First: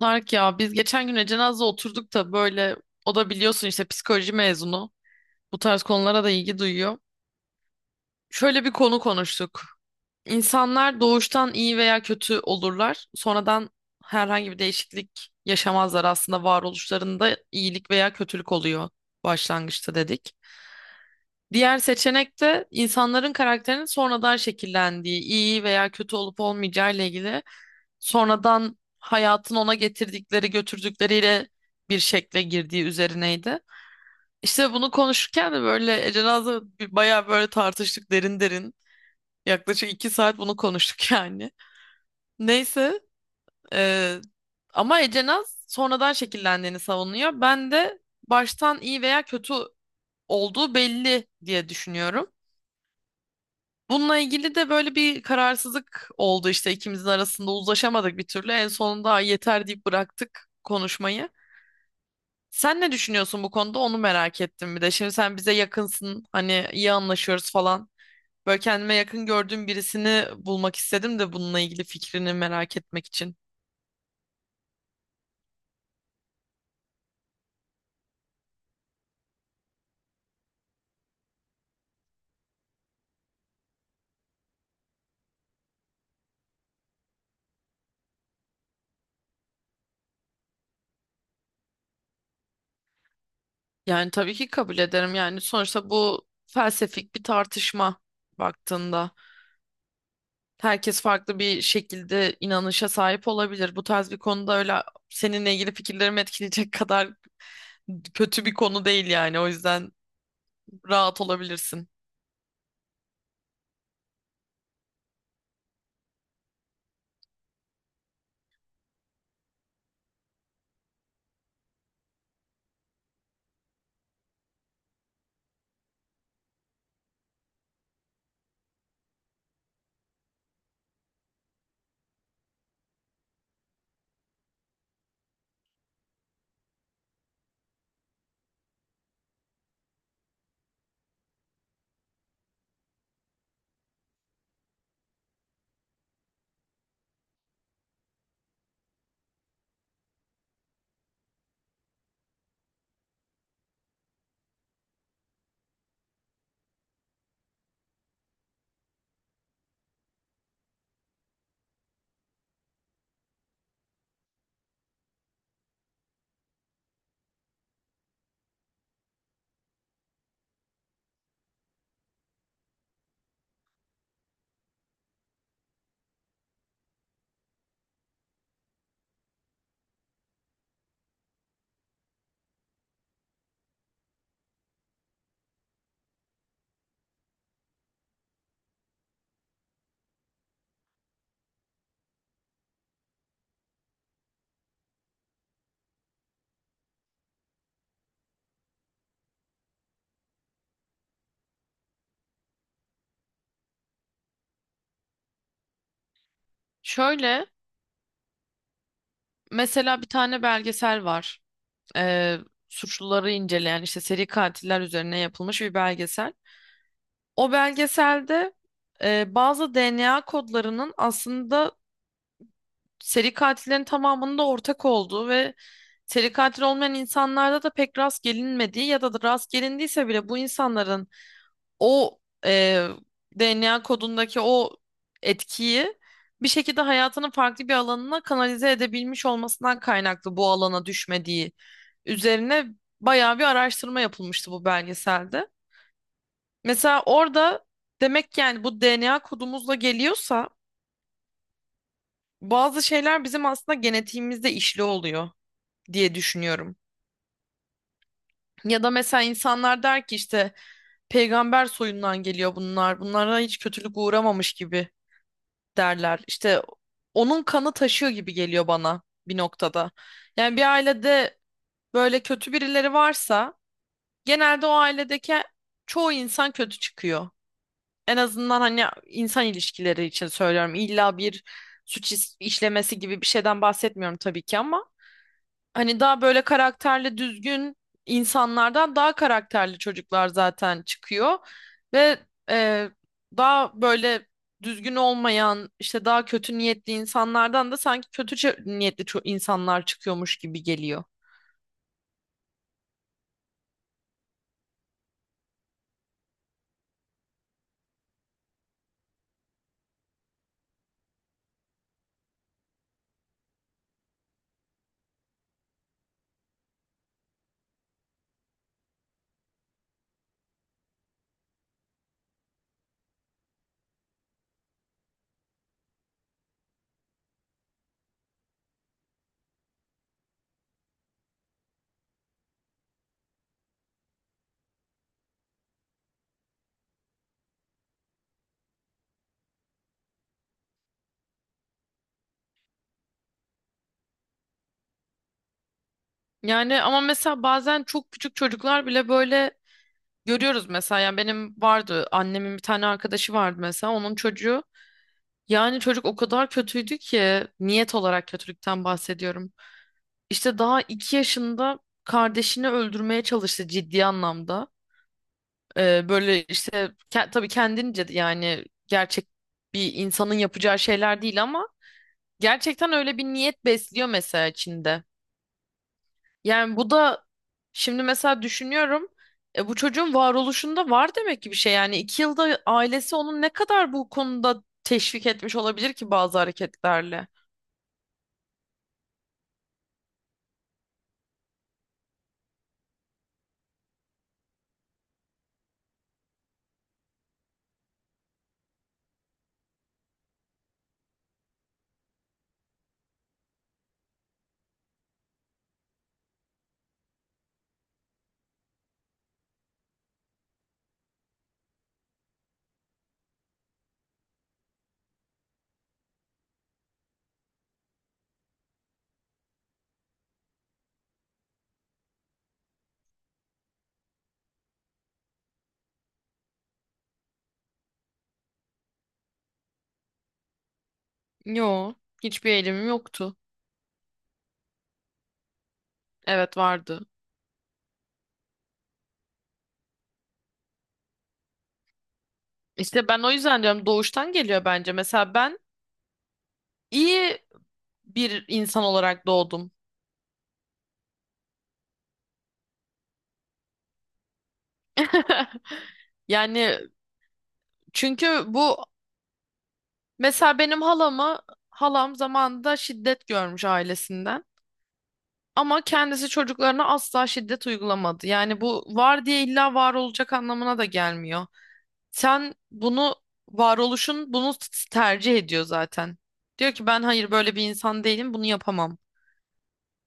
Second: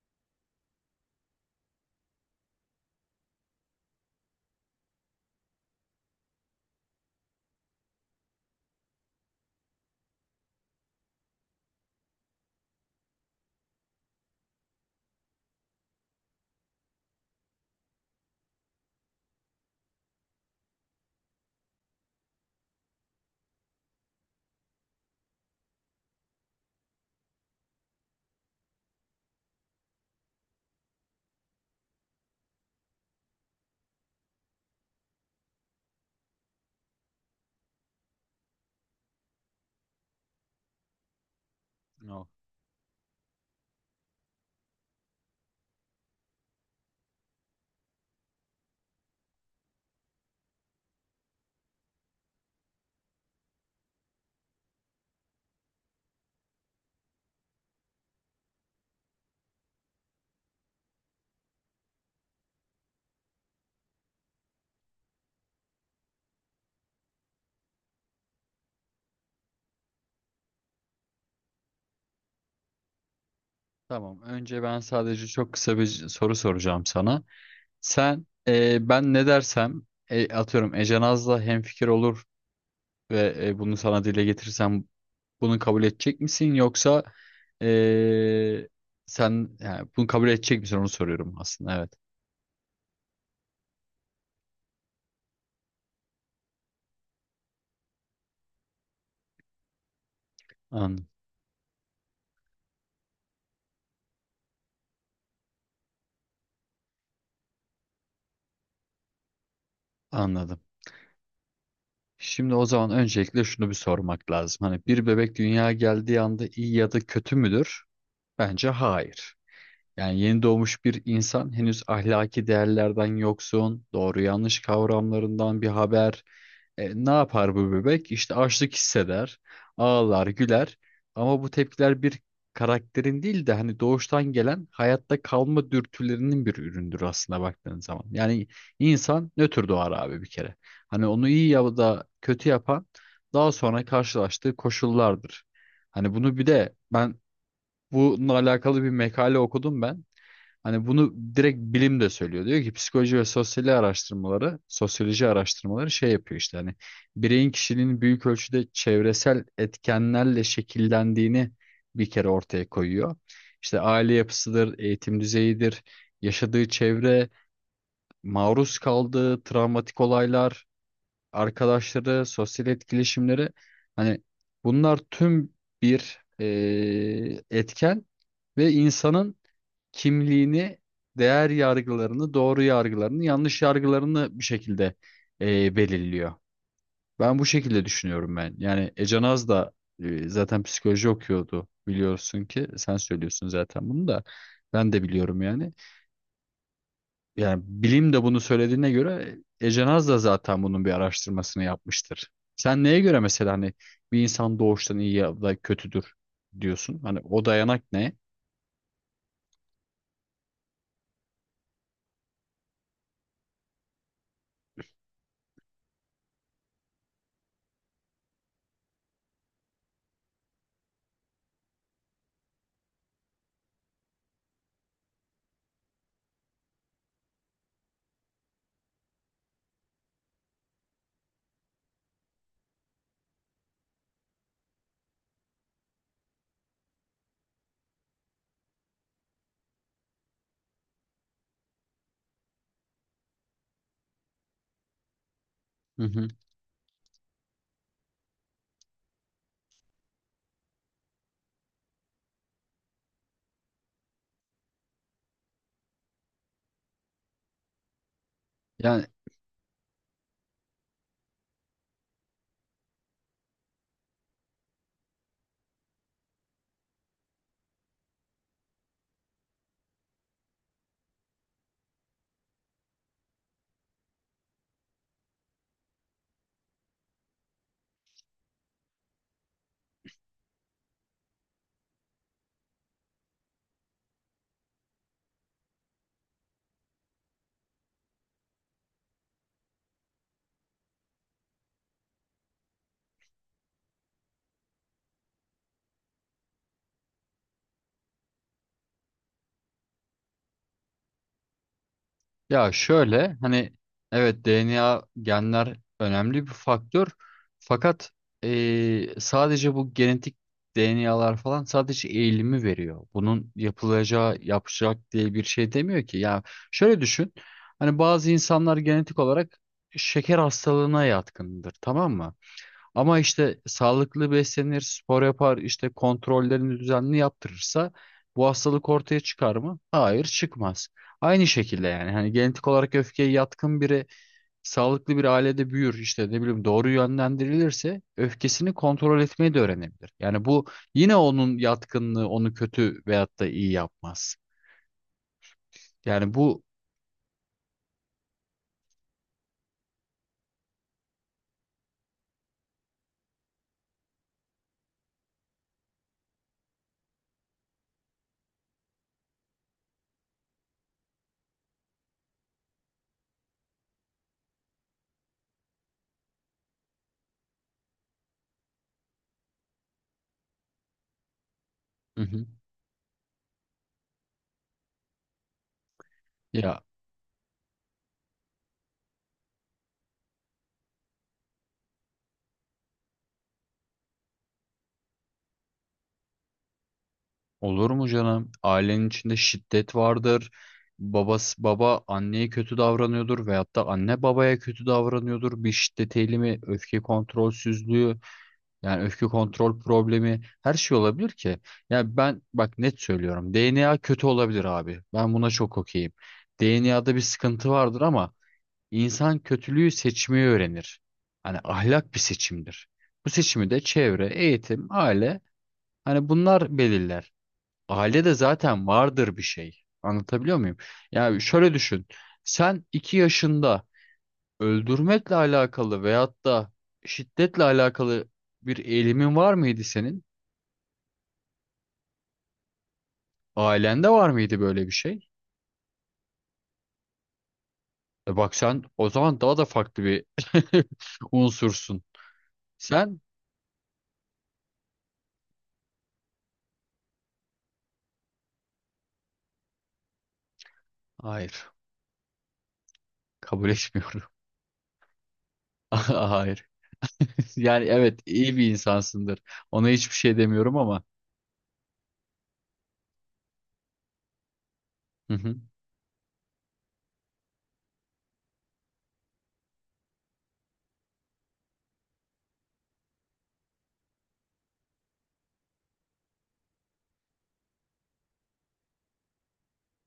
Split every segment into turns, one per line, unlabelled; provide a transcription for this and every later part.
Tarık ya biz geçen gün Ecenaz'la oturduk da böyle o da biliyorsun işte psikoloji mezunu. Bu tarz konulara da ilgi duyuyor. Şöyle bir konu konuştuk. İnsanlar doğuştan iyi veya kötü olurlar. Sonradan herhangi bir değişiklik yaşamazlar. Aslında varoluşlarında iyilik veya kötülük oluyor başlangıçta dedik. Diğer seçenek de insanların karakterinin sonradan şekillendiği, iyi veya kötü olup olmayacağı ile ilgili sonradan hayatın ona getirdikleri götürdükleriyle bir şekle girdiği üzerineydi. İşte bunu konuşurken de böyle Ece Naz'la bayağı böyle tartıştık derin derin. Yaklaşık 2 saat bunu konuştuk yani.
No.
Neyse e, ama Ece Naz sonradan şekillendiğini savunuyor. Ben de baştan iyi veya kötü olduğu belli diye düşünüyorum. Bununla ilgili de böyle bir kararsızlık oldu işte ikimizin arasında uzlaşamadık bir türlü. En sonunda "Ay yeter" deyip bıraktık konuşmayı. Sen ne düşünüyorsun bu konuda onu merak ettim bir de. Şimdi sen bize yakınsın hani iyi anlaşıyoruz falan. Böyle kendime yakın gördüğüm birisini bulmak istedim de bununla ilgili fikrini merak etmek için.
Tamam. Önce ben sadece çok kısa bir soru soracağım sana. Sen ben ne dersem atıyorum Ece Naz'la hemfikir olur ve bunu sana dile getirirsem bunu kabul edecek misin yoksa e, sen yani bunu kabul edecek misin onu soruyorum aslında evet.
Yani tabii ki kabul ederim. Yani sonuçta bu felsefik bir tartışma baktığında. Herkes
An-
farklı bir şekilde inanışa sahip olabilir. Bu tarz bir konuda öyle seninle ilgili fikirlerimi etkileyecek kadar kötü bir konu değil yani. O yüzden
Anladım.
rahat olabilirsin.
Şimdi o zaman öncelikle şunu bir sormak lazım. Hani bir bebek dünyaya geldiği anda iyi ya da kötü müdür? Bence hayır. Yani yeni doğmuş bir insan henüz ahlaki değerlerden yoksun, doğru yanlış kavramlarından bir haber. Ne yapar bu bebek? İşte açlık hisseder, ağlar, güler. Ama bu tepkiler bir karakterin değil de hani doğuştan gelen hayatta kalma dürtülerinin bir üründür aslında baktığın zaman. Yani insan nötr doğar abi bir kere. Hani onu iyi ya da kötü yapan daha sonra karşılaştığı koşullardır. Hani bunu bir de ben bununla alakalı bir makale okudum ben. Hani bunu direkt bilim de söylüyor. Diyor ki psikoloji ve sosyoloji araştırmaları, sosyoloji araştırmaları şey yapıyor işte hani bireyin kişiliğinin büyük ölçüde çevresel etkenlerle şekillendiğini bir kere ortaya koyuyor. İşte aile yapısıdır, eğitim düzeyidir, yaşadığı çevre, maruz kaldığı travmatik olaylar, arkadaşları, sosyal etkileşimleri hani bunlar tüm bir etken ve insanın kimliğini, değer yargılarını, doğru yargılarını, yanlış yargılarını bir şekilde belirliyor. Ben bu şekilde düşünüyorum ben. Yani Ece Naz da zaten psikoloji okuyordu biliyorsun ki sen söylüyorsun zaten bunu da ben de biliyorum yani. Yani bilim de bunu söylediğine göre Ece Naz da zaten bunun bir araştırmasını yapmıştır. Sen neye göre mesela hani bir insan doğuştan iyi ya da kötüdür diyorsun? Hani o
Şöyle
dayanak ne?
mesela bir tane belgesel var. Ee, suçluları inceleyen işte seri katiller üzerine yapılmış bir belgesel. O belgeselde bazı DNA kodlarının aslında seri katillerin tamamında ortak olduğu ve seri katil olmayan insanlarda da pek rast gelinmediği ya da rast gelindiyse bile bu insanların o e, DNA kodundaki o etkiyi bir şekilde hayatının farklı bir alanına kanalize edebilmiş olmasından kaynaklı bu alana düşmediği üzerine bayağı bir araştırma yapılmıştı bu belgeselde.
Hı hı.
Mesela orada demek ki yani bu DNA kodumuzla geliyorsa bazı şeyler bizim aslında genetiğimizde işli oluyor diye düşünüyorum. Ya da
Yani
mesela insanlar der ki işte peygamber soyundan geliyor bunlar. Bunlara hiç kötülük uğramamış gibi derler. İşte onun kanı taşıyor gibi geliyor bana bir noktada. Yani bir ailede böyle kötü birileri varsa genelde o ailedeki çoğu insan kötü çıkıyor. En azından hani insan ilişkileri için söylüyorum. İlla bir suç işlemesi gibi bir şeyden bahsetmiyorum tabii ki ama hani daha böyle karakterli düzgün insanlardan daha karakterli çocuklar zaten çıkıyor ve e, daha böyle düzgün olmayan işte daha kötü niyetli insanlardan da sanki kötü niyetli insanlar çıkıyormuş gibi geliyor.
Ya şöyle hani evet DNA genler önemli bir faktör fakat sadece bu genetik DNA'lar falan sadece eğilimi veriyor. Bunun yapılacağı yapacak diye bir şey demiyor ki. Ya şöyle düşün hani bazı insanlar genetik olarak şeker hastalığına yatkındır, tamam mı? Ama işte sağlıklı beslenir, spor yapar, işte kontrollerini düzenli yaptırırsa bu hastalık ortaya çıkar mı? Hayır, çıkmaz. Aynı şekilde yani hani genetik olarak öfkeye yatkın biri sağlıklı bir ailede büyür işte ne bileyim doğru yönlendirilirse öfkesini kontrol etmeyi de öğrenebilir. Yani bu yine onun yatkınlığı onu kötü veyahut da iyi yapmaz. Yani bu
Yani ama mesela bazen çok küçük çocuklar bile böyle görüyoruz mesela yani benim vardı annemin bir tane arkadaşı vardı mesela onun çocuğu yani çocuk o kadar kötüydü ki niyet olarak kötülükten bahsediyorum. İşte daha 2 yaşında kardeşini öldürmeye çalıştı ciddi anlamda. Böyle işte tabii kendince yani gerçek bir insanın yapacağı şeyler değil ama
Hı hı.
gerçekten öyle bir niyet besliyor mesela içinde. Yani
Ya
bu da şimdi mesela düşünüyorum bu çocuğun varoluşunda var demek ki bir şey yani 2 yılda ailesi onu ne kadar bu konuda teşvik etmiş olabilir ki bazı hareketlerle.
olur mu canım? Ailenin içinde şiddet vardır. Babası baba anneye kötü davranıyordur veyahut da anne babaya kötü davranıyordur. Bir şiddet eğilimi, öfke kontrolsüzlüğü, yani öfke kontrol problemi her şey olabilir ki. Yani ben bak net söylüyorum. DNA kötü olabilir abi. Ben buna çok okeyim. DNA'da bir sıkıntı vardır ama insan kötülüğü seçmeyi öğrenir. Hani ahlak bir seçimdir. Bu seçimi de çevre, eğitim, aile hani bunlar belirler. Ailede zaten vardır bir şey. Anlatabiliyor muyum? Yani şöyle düşün. Sen 2 yaşında öldürmekle alakalı veyahut da şiddetle alakalı bir eğilimin var mıydı senin?
Yo, hiçbir eğilimim yoktu.
Ailende var mıydı böyle bir şey?
Evet, vardı.
E bak sen o zaman daha da farklı bir unsursun.
İşte
Sen?
ben o yüzden diyorum doğuştan geliyor bence. Mesela ben iyi bir insan olarak doğdum.
Hayır. Kabul etmiyorum. Hayır.
Yani
Yani evet
çünkü
iyi bir
bu
insansındır. Ona hiçbir şey
mesela
demiyorum
benim
ama.
halam zamanında şiddet görmüş ailesinden.
Hı hı.
Ama kendisi çocuklarına asla şiddet uygulamadı. Yani bu var diye illa var olacak anlamına da gelmiyor. Sen bunu varoluşun bunu tercih ediyor zaten. Diyor ki ben hayır böyle bir insan değilim bunu yapamam.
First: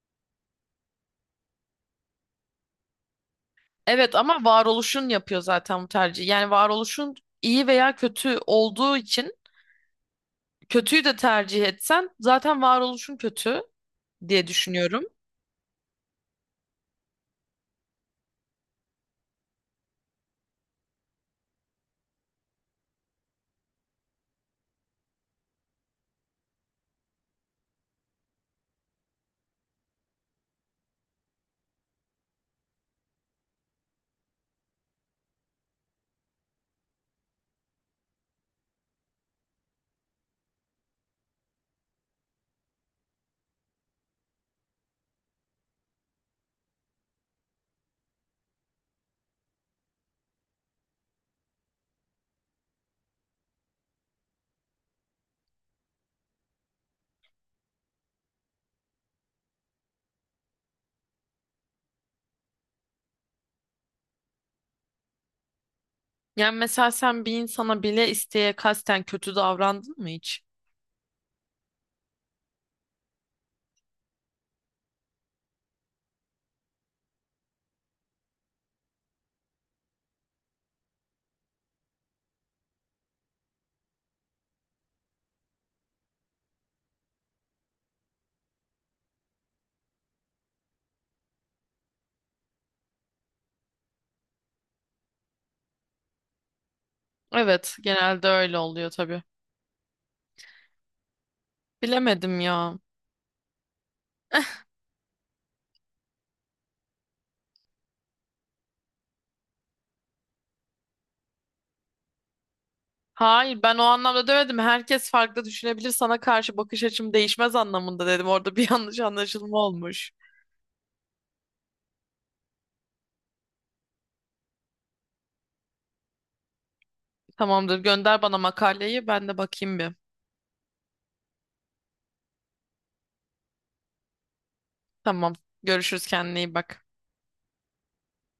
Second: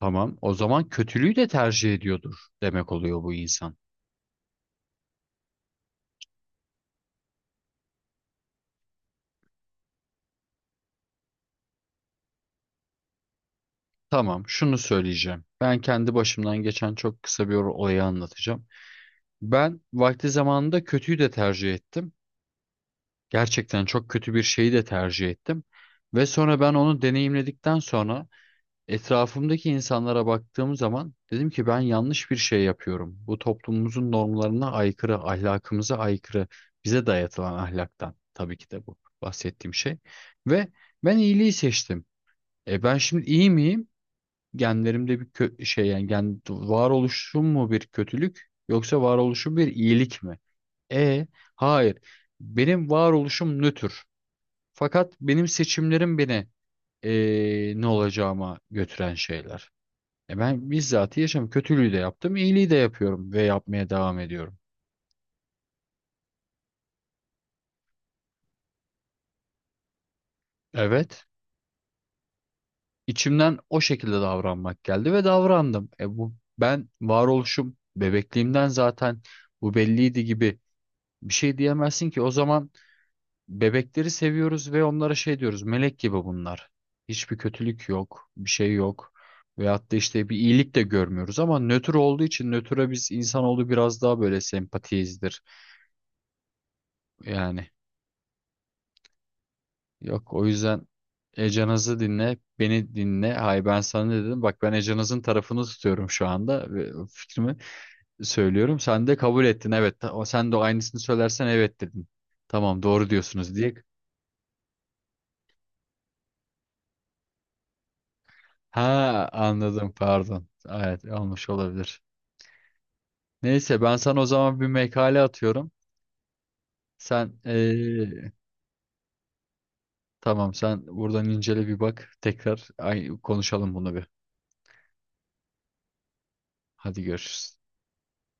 Tamam. O zaman kötülüğü de tercih ediyordur demek oluyor bu insan.
Evet ama varoluşun yapıyor zaten bu tercihi. Yani varoluşun iyi veya kötü olduğu için kötüyü de tercih etsen zaten varoluşun kötü
Tamam,
diye
şunu
düşünüyorum.
söyleyeceğim. Ben kendi başımdan geçen çok kısa bir olayı anlatacağım. Ben vakti zamanında kötüyü de tercih ettim. Gerçekten çok kötü bir şeyi de tercih ettim. Ve sonra ben onu deneyimledikten sonra etrafımdaki insanlara baktığım zaman dedim ki ben yanlış bir şey yapıyorum. Bu toplumumuzun normlarına aykırı, ahlakımıza aykırı, bize dayatılan ahlaktan tabii ki de bu bahsettiğim şey. Ve ben iyiliği seçtim. E ben şimdi iyi miyim? Genlerimde bir şey, yani gen varoluşum mu bir kötülük yoksa varoluşum bir iyilik mi? E hayır. Benim varoluşum nötr. Fakat benim seçimlerim beni ne olacağıma götüren şeyler. E ben bizzat yaşam kötülüğü de yaptım, iyiliği de yapıyorum ve yapmaya devam ediyorum.
Yani mesela sen bir insana bile isteye kasten kötü davrandın mı hiç?
Evet, içimden o şekilde davranmak geldi ve davrandım. E bu ben varoluşum bebekliğimden zaten bu belliydi gibi bir şey diyemezsin ki o zaman. Bebekleri seviyoruz ve onlara şey diyoruz. Melek gibi bunlar. Hiçbir kötülük yok, bir şey yok. Veyahut da işte bir iyilik de görmüyoruz ama nötr olduğu için nötre biz insanoğlu biraz daha böyle sempatiyizdir. Yani
Evet, genelde öyle oluyor tabii.
yok o yüzden Ecanız'ı dinle,
Bilemedim ya.
beni dinle. Hayır, ben sana ne dedim? Bak ben Ecanız'ın tarafını tutuyorum şu anda ve fikrimi söylüyorum. Sen de kabul ettin evet. Sen de aynısını söylersen evet dedin. Tamam doğru diyorsunuz
Hayır,
diye.
ben o anlamda demedim. Herkes farklı düşünebilir. Sana karşı bakış açım değişmez anlamında dedim. Orada bir
Ha
yanlış anlaşılma
anladım,
olmuş.
pardon. Evet olmuş olabilir. Neyse ben sana o zaman bir makale atıyorum. Sen
Tamamdır, gönder bana makaleyi. Ben de bakayım bir.
tamam sen buradan incele bir bak. Tekrar ay, konuşalım bunu bir.
Tamam. Görüşürüz, kendine iyi bak.
Hadi görüşürüz.